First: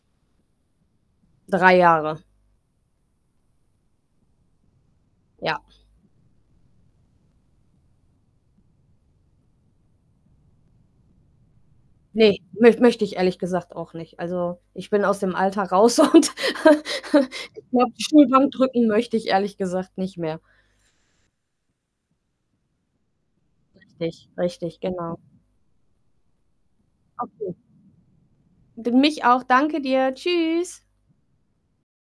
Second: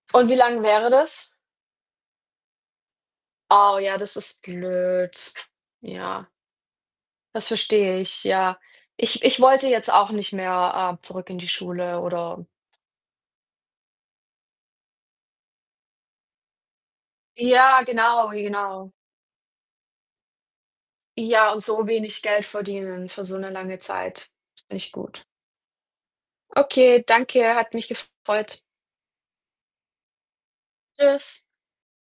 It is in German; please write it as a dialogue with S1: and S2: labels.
S1: Und wie lang wäre das?
S2: 3 Jahre.
S1: Oh, ja, das ist blöd.
S2: Ja.
S1: Ja. Das verstehe ich, ja. Ich Ich wollte jetzt auch nicht mehr, ähm, zurück in die Schule
S2: Ne,
S1: oder
S2: möcht möchte ich ehrlich gesagt auch nicht. Also, ich bin aus dem Alltag raus und ich
S1: Ja,
S2: glaube, die
S1: genau,
S2: Stuhlbank drücken
S1: genau.
S2: möchte ich ehrlich gesagt nicht mehr.
S1: Ja, und so wenig Geld verdienen für so 'ne lange
S2: Richtig,
S1: Zeit, ist
S2: richtig,
S1: nicht
S2: genau.
S1: gut. Okay,
S2: Okay.
S1: danke. Hat mich gefreut.
S2: Ge mich auch. Danke dir. Tschüss.
S1: Tschüss.